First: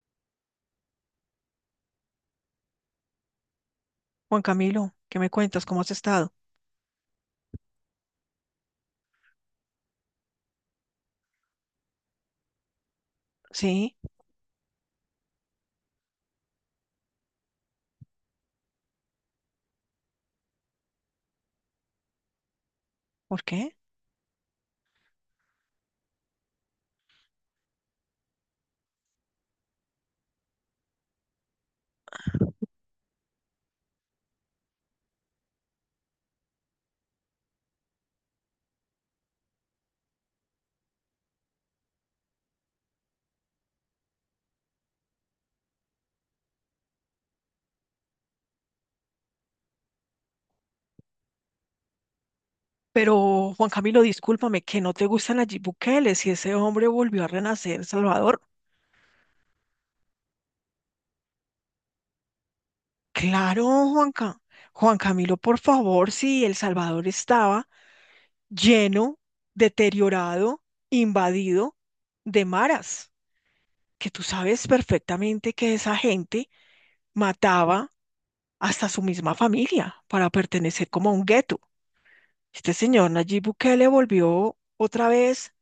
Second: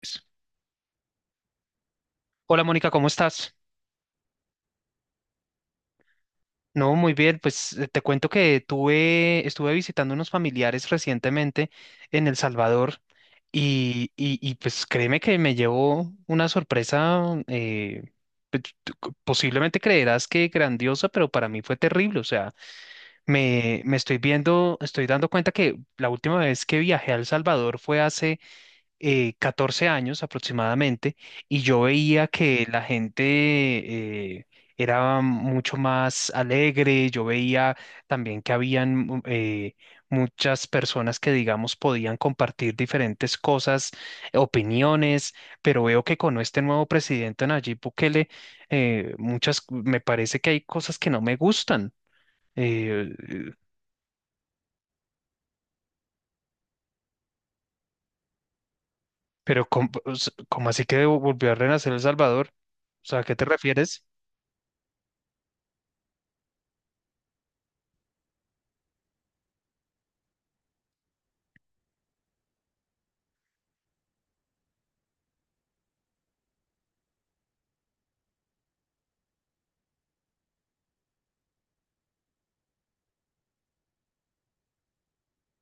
Pues, hola Mónica, ¿cómo estás? Juan Camilo, ¿qué me cuentas? ¿Cómo has estado? No, muy bien, pues te cuento que estuve visitando unos familiares recientemente en El Salvador Sí, y, pues créeme que me llevó una sorpresa, eh, posiblemente creerás que grandiosa, pero para mí fue terrible. O sea, ¿por qué? Me estoy viendo, estoy dando cuenta que la última vez que viajé a El Salvador fue hace 14 años aproximadamente, y yo veía que la gente eh, era mucho más alegre. Yo veía también que habían muchas personas que, digamos, podían compartir diferentes cosas, opiniones, pero veo que con este nuevo presidente Nayib Bukele, muchas, me parece que hay cosas que no me gustan. eh, Pero, Juan Camilo, discúlpame, que no te gusta Nayib Bukele, si ese hombre volvió a renacer Salvador. pero, ¿cómo así que volvió a renacer El Salvador? O sea, ¿a qué te Claro, refieres? Juanca. Juan Camilo, por favor, si El Salvador estaba lleno, deteriorado, invadido de maras, que tú sabes perfectamente que esa gente mataba hasta su misma familia para pertenecer como a un gueto. Este señor Nayib Bukele volvió otra vez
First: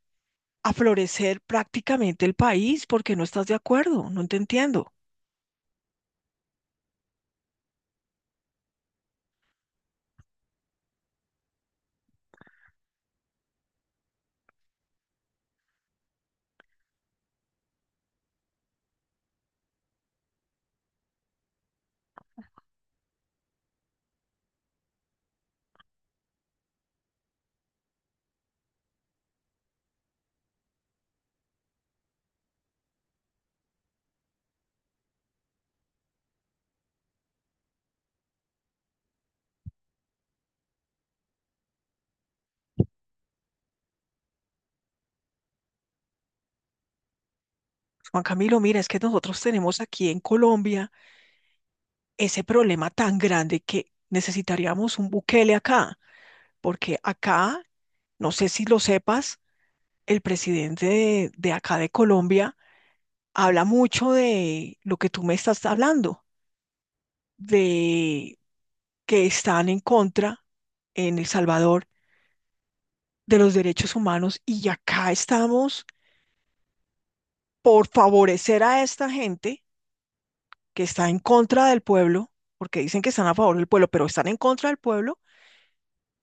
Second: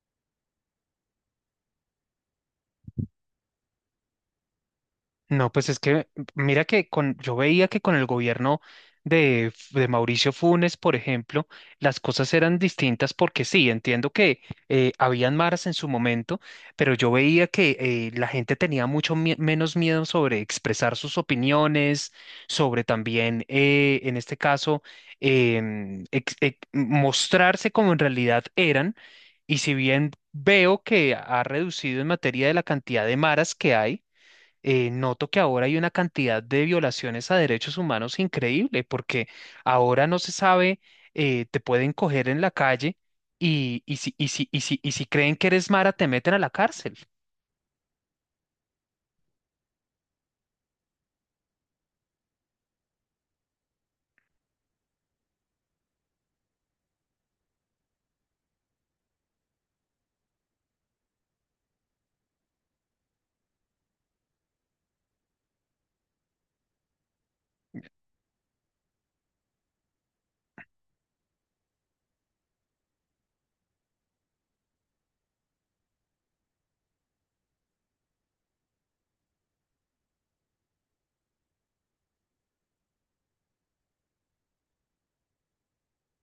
a florecer prácticamente el país porque no estás de acuerdo, no te entiendo. No, pues es que mira que yo veía que con el gobierno de Mauricio Funes, por ejemplo, las cosas eran distintas porque sí, entiendo que habían maras en su momento, pero yo veía que la gente tenía mucho menos miedo sobre expresar sus opiniones, sobre también, en este caso, mostrarse como en realidad eran. Y si bien veo que ha reducido en materia de la cantidad de maras que hay, noto que ahora hay una cantidad de violaciones a derechos humanos increíble, porque ahora no se sabe, te pueden coger en la calle y, y si creen que eres mara, te meten a la cárcel. Juan Camilo, mira, es que nosotros tenemos aquí en Colombia ese problema tan grande que necesitaríamos un Bukele acá, porque acá, no sé si lo sepas, el presidente de acá de Colombia habla mucho de lo que tú me estás hablando, de que están en contra en El Salvador de los derechos humanos y acá estamos por favorecer a esta gente que está en contra del pueblo, porque dicen que están a favor del pueblo, pero están en contra del pueblo,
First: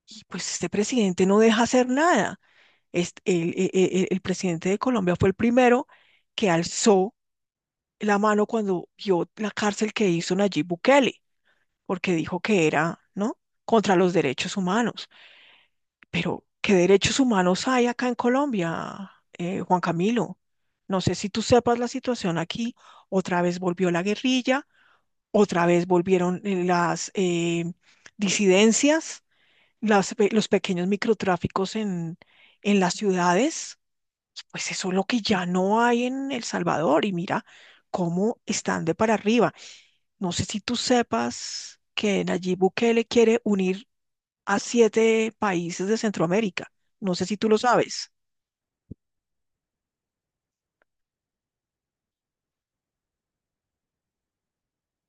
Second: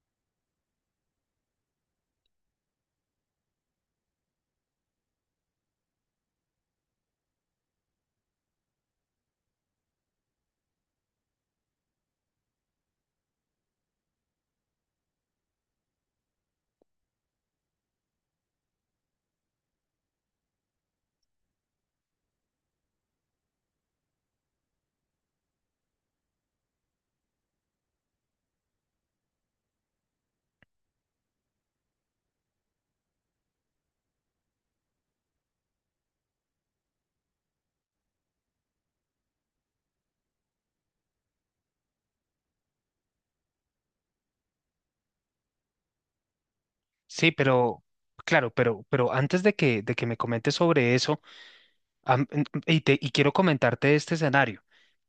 y pues este presidente no deja hacer nada. El presidente de Colombia fue el primero que alzó la mano cuando vio la cárcel que hizo Nayib Bukele, porque dijo que era, ¿no? Contra los derechos humanos. Pero, ¿qué derechos humanos hay acá en Colombia, Juan Camilo? No sé si tú sepas la situación aquí. Otra vez volvió la guerrilla, otra vez volvieron las disidencias, los pequeños microtráficos en las ciudades. Pues eso es lo que ya no hay en El Salvador. Y mira cómo están de para arriba. No sé si tú sepas que Nayib Bukele quiere unir a siete países de Centroamérica. No sé Sí, si tú lo pero sabes. claro, pero antes de de que me comentes sobre eso, y quiero comentarte este escenario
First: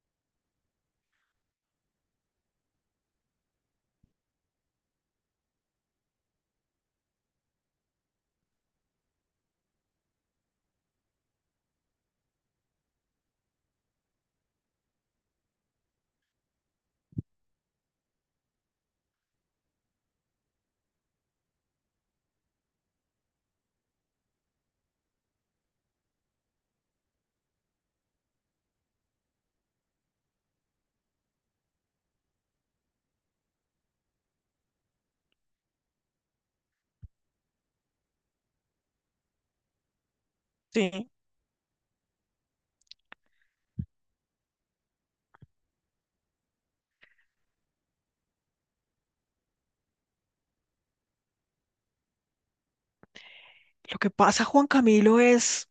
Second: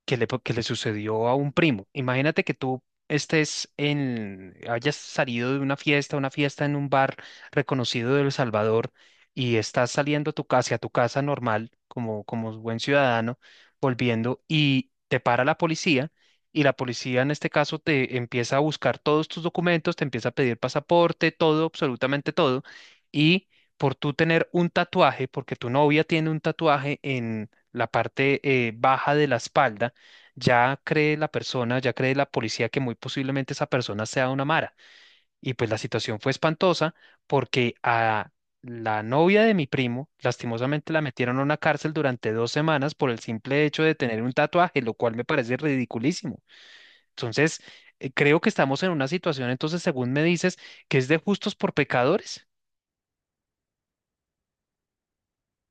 que le sucedió a un primo. Imagínate que tú hayas salido de una fiesta en un bar reconocido de El Salvador, y estás saliendo a tu casa, hacia tu casa normal, como buen ciudadano, volviendo, y te para la policía, y la policía en este caso te empieza a buscar todos tus documentos, te empieza a pedir pasaporte, todo, absolutamente todo. Y por tú tener un tatuaje, porque tu novia tiene un tatuaje en la parte baja de la espalda, ya cree la persona, ya cree la policía que muy posiblemente esa persona sea una mara. Y pues la situación fue espantosa porque a la novia de mi primo, lastimosamente la Sí, metieron a una cárcel durante dos semanas por el simple hecho de tener un tatuaje, lo cual me parece ridiculísimo. Entonces, creo que estamos en una situación, entonces, según me dices, que es de justos por pecadores. lo que pasa, Juan Camilo, es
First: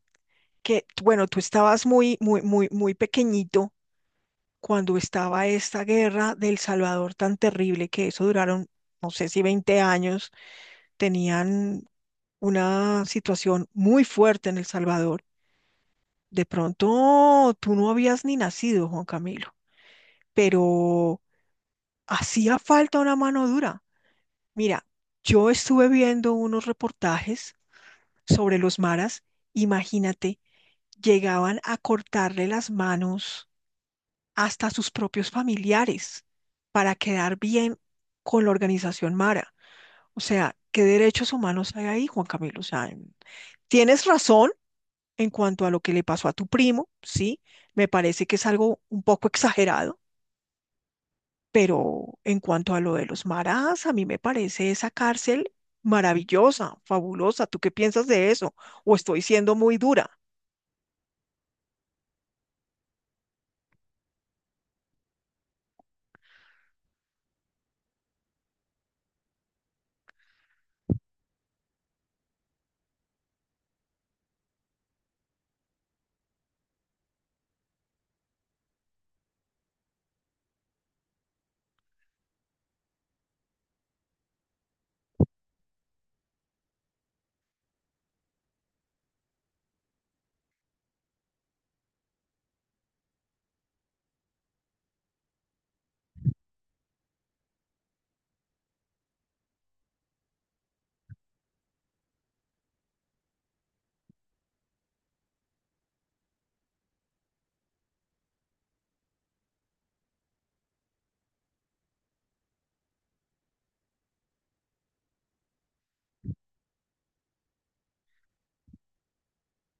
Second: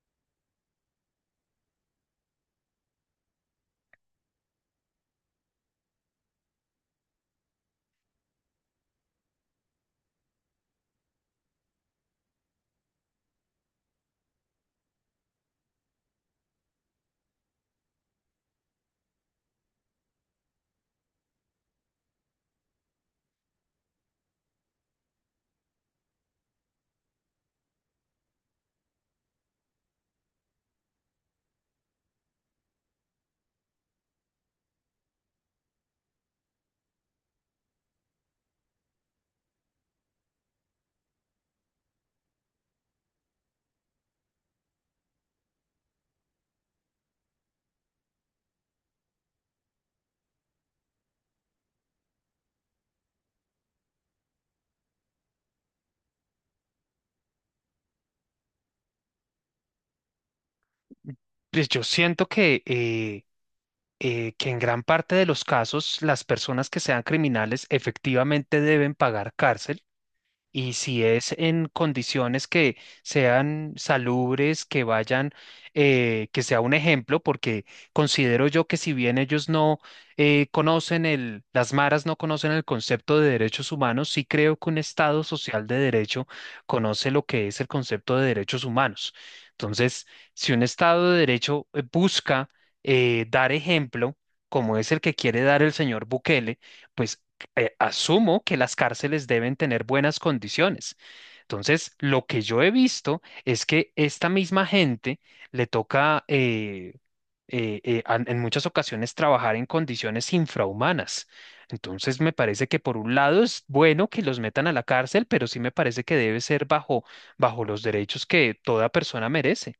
que, bueno, tú estabas muy, muy, muy, muy pequeñito cuando estaba esta guerra del Salvador tan terrible que eso duraron, no sé si 20 años, tenían una situación muy fuerte en El Salvador. De pronto tú no habías ni nacido, Juan Camilo, pero hacía falta una mano dura. Mira, yo estuve viendo unos reportajes sobre los maras. Imagínate, llegaban a cortarle las manos hasta a sus propios familiares para quedar bien con la organización mara. O sea, ¿qué derechos humanos hay ahí, Juan Camilo? O sea, tienes razón en cuanto a lo que le pasó a tu primo, ¿sí? Me parece que es algo un poco exagerado. Pero en cuanto a lo de los maras, a mí me parece esa cárcel maravillosa, fabulosa. ¿Tú qué piensas de eso? ¿O estoy siendo muy dura? Pues yo siento que que en gran parte de los casos las personas que sean criminales efectivamente deben pagar cárcel. Y si es en condiciones que sean salubres, que vayan, que sea un ejemplo, porque considero yo que si bien ellos no conocen las maras no conocen el concepto de derechos humanos, sí creo que un Estado social de derecho conoce lo que es el concepto de derechos humanos. Entonces, si un Estado de derecho busca dar ejemplo, como es el que quiere dar el señor Bukele, pues asumo que las cárceles deben tener buenas condiciones. Entonces, lo que yo he visto es que esta misma gente le toca en muchas ocasiones trabajar en condiciones infrahumanas. Entonces, me parece que por un lado es bueno que los metan a la cárcel, pero sí me parece que debe ser bajo los derechos que toda persona merece.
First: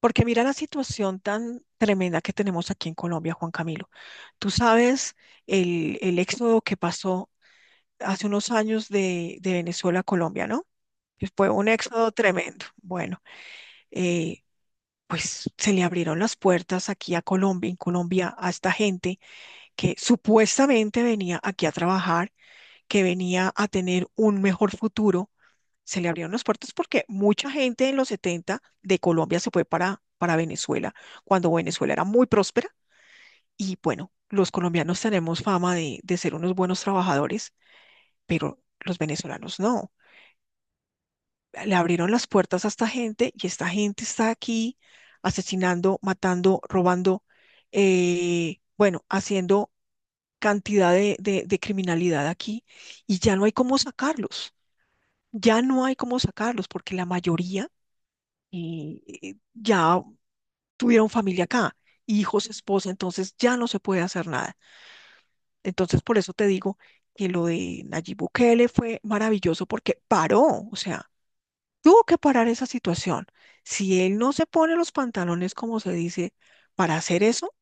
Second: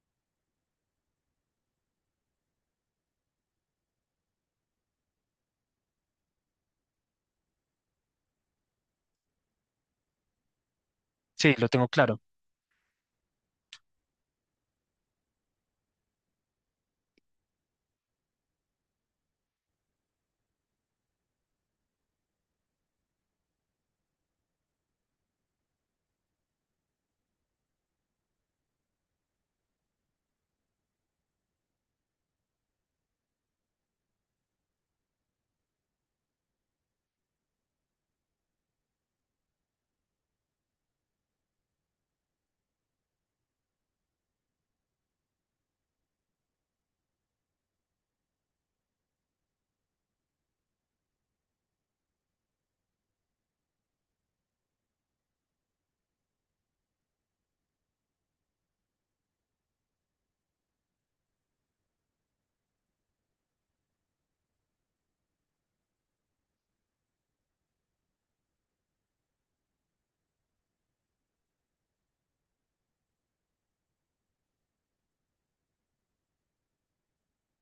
Porque mira la situación tan tremenda que tenemos aquí en Colombia, Juan Camilo. Tú sabes el éxodo que pasó hace unos años de Venezuela a Colombia, ¿no? Que fue Sí, un lo tengo éxodo claro. tremendo. Bueno, eh, pues se le abrieron las puertas aquí a Colombia, en Colombia, a esta gente que supuestamente venía aquí a trabajar, que venía a tener un mejor futuro, se le abrieron las puertas porque mucha gente en los 70 de Colombia se fue para Venezuela, cuando Venezuela era muy próspera. Y bueno, los colombianos tenemos fama de ser unos buenos trabajadores, pero los venezolanos no. Le abrieron las puertas a esta gente y esta gente está aquí asesinando, matando, robando, bueno, haciendo cantidad de criminalidad aquí y ya no hay cómo sacarlos, ya no hay cómo sacarlos porque la mayoría ya tuvieron familia acá, hijos, esposa, entonces ya no se puede hacer nada. Entonces por eso te digo que lo de Nayib Bukele fue maravilloso porque paró, o sea, tuvo que parar esa situación. Si él no se pone los pantalones, como se dice, para hacer eso,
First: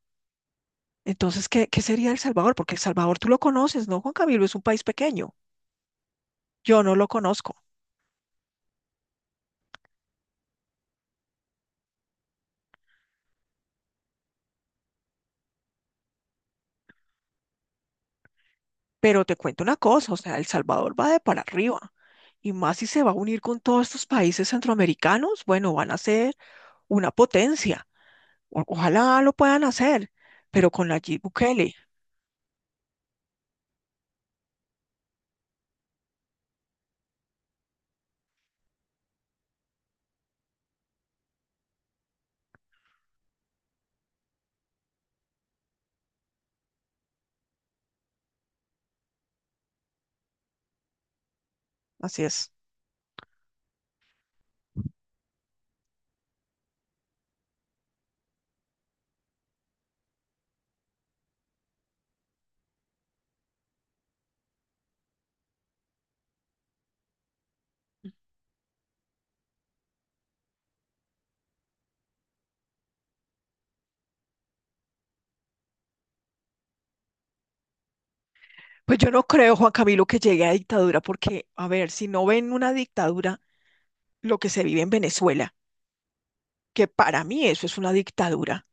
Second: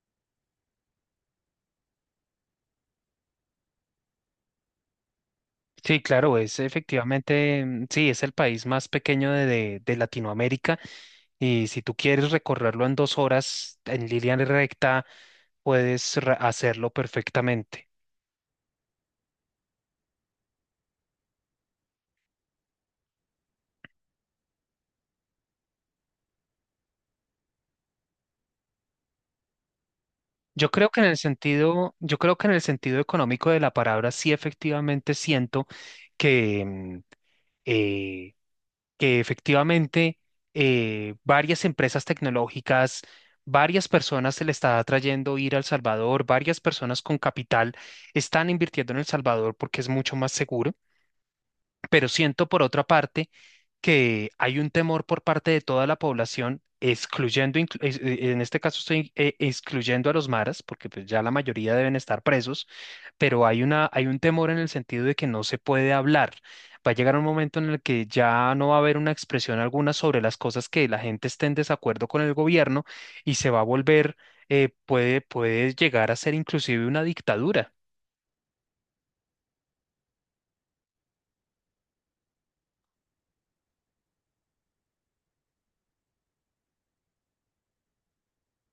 entonces, ¿qué sería El Salvador? Porque El Salvador tú lo conoces, ¿no, Juan Camilo? Es un país pequeño. Sí, claro, es Yo no lo efectivamente, conozco. mm, sí, es el país más pequeño de de Latinoamérica. Y si tú quieres recorrerlo en dos horas en línea recta, puedes hacerlo perfectamente. Pero te cuento una cosa, o sea, El Salvador va de para arriba. Y más si se va a unir con todos estos países centroamericanos, bueno, van a ser una potencia. Ojalá lo puedan hacer, Yo pero con creo que en el Nayib Bukele, sentido, yo creo que en el sentido económico de la palabra, sí efectivamente siento que, eh, que efectivamente varias empresas tecnológicas, varias personas se le está atrayendo ir al Salvador, varias personas con capital están invirtiendo en El Salvador porque es mucho más seguro. Pero así siento es. por otra parte que hay un temor por parte de toda la población, excluyendo, en este caso estoy excluyendo a los maras, porque pues ya la mayoría deben estar presos, pero hay hay un temor en el sentido de que no se puede hablar. Va a llegar un momento en el que ya no va a haber una expresión alguna sobre las cosas que la gente esté en desacuerdo con el gobierno, y se va a volver, puede llegar a ser inclusive una dictadura. Pues yo no creo, Juan Camilo, que llegue a dictadura, porque, a ver, si no ven una dictadura, lo que se vive en Venezuela, que para mí eso es una dictadura,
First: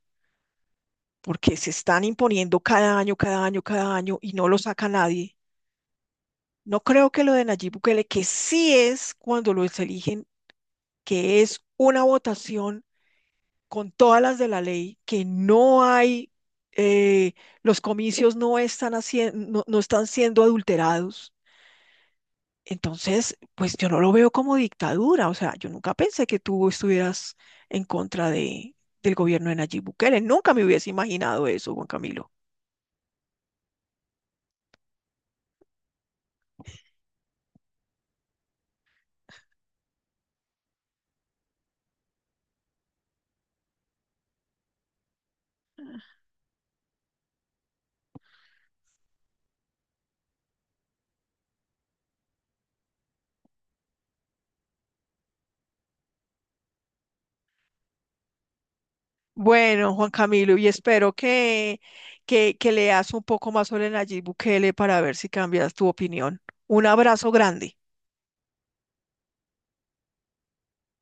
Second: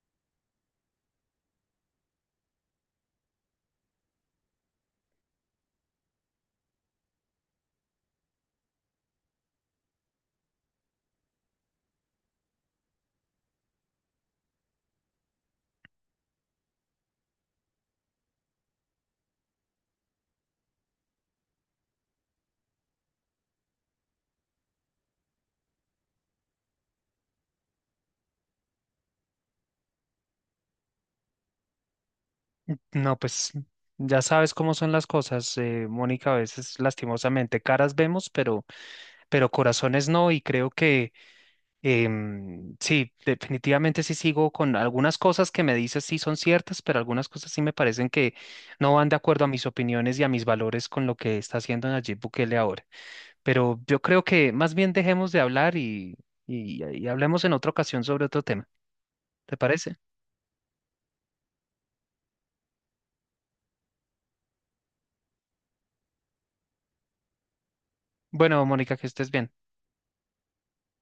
porque se están imponiendo cada año, cada año, cada año y no lo saca nadie. No creo que lo de Nayib Bukele, que sí es cuando los eligen que es una votación con todas las de la ley, que no hay, eh, los comicios no están, no, no están siendo adulterados. Entonces, pues yo no lo veo como dictadura. O sea, yo nunca pensé que tú estuvieras en contra del gobierno de Nayib Bukele. Nunca me hubiese imaginado eso, Juan Camilo. No, pues ya sabes cómo son las cosas, Mónica, a veces lastimosamente caras vemos, pero corazones no, y creo que sí, definitivamente sí sigo con algunas cosas que me dices sí son ciertas, pero algunas cosas sí me parecen que no van de acuerdo a mis opiniones y a mis valores con lo que está haciendo Nayib Bukele ahora. Pero yo creo que más bien dejemos de hablar, y hablemos en otra ocasión sobre otro tema. ¿Te Bueno, parece? Juan Camilo, y espero que leas un poco más sobre Nayib Bukele para ver si cambias tu opinión. Un abrazo grande. Bueno, Mónica, que estés bien.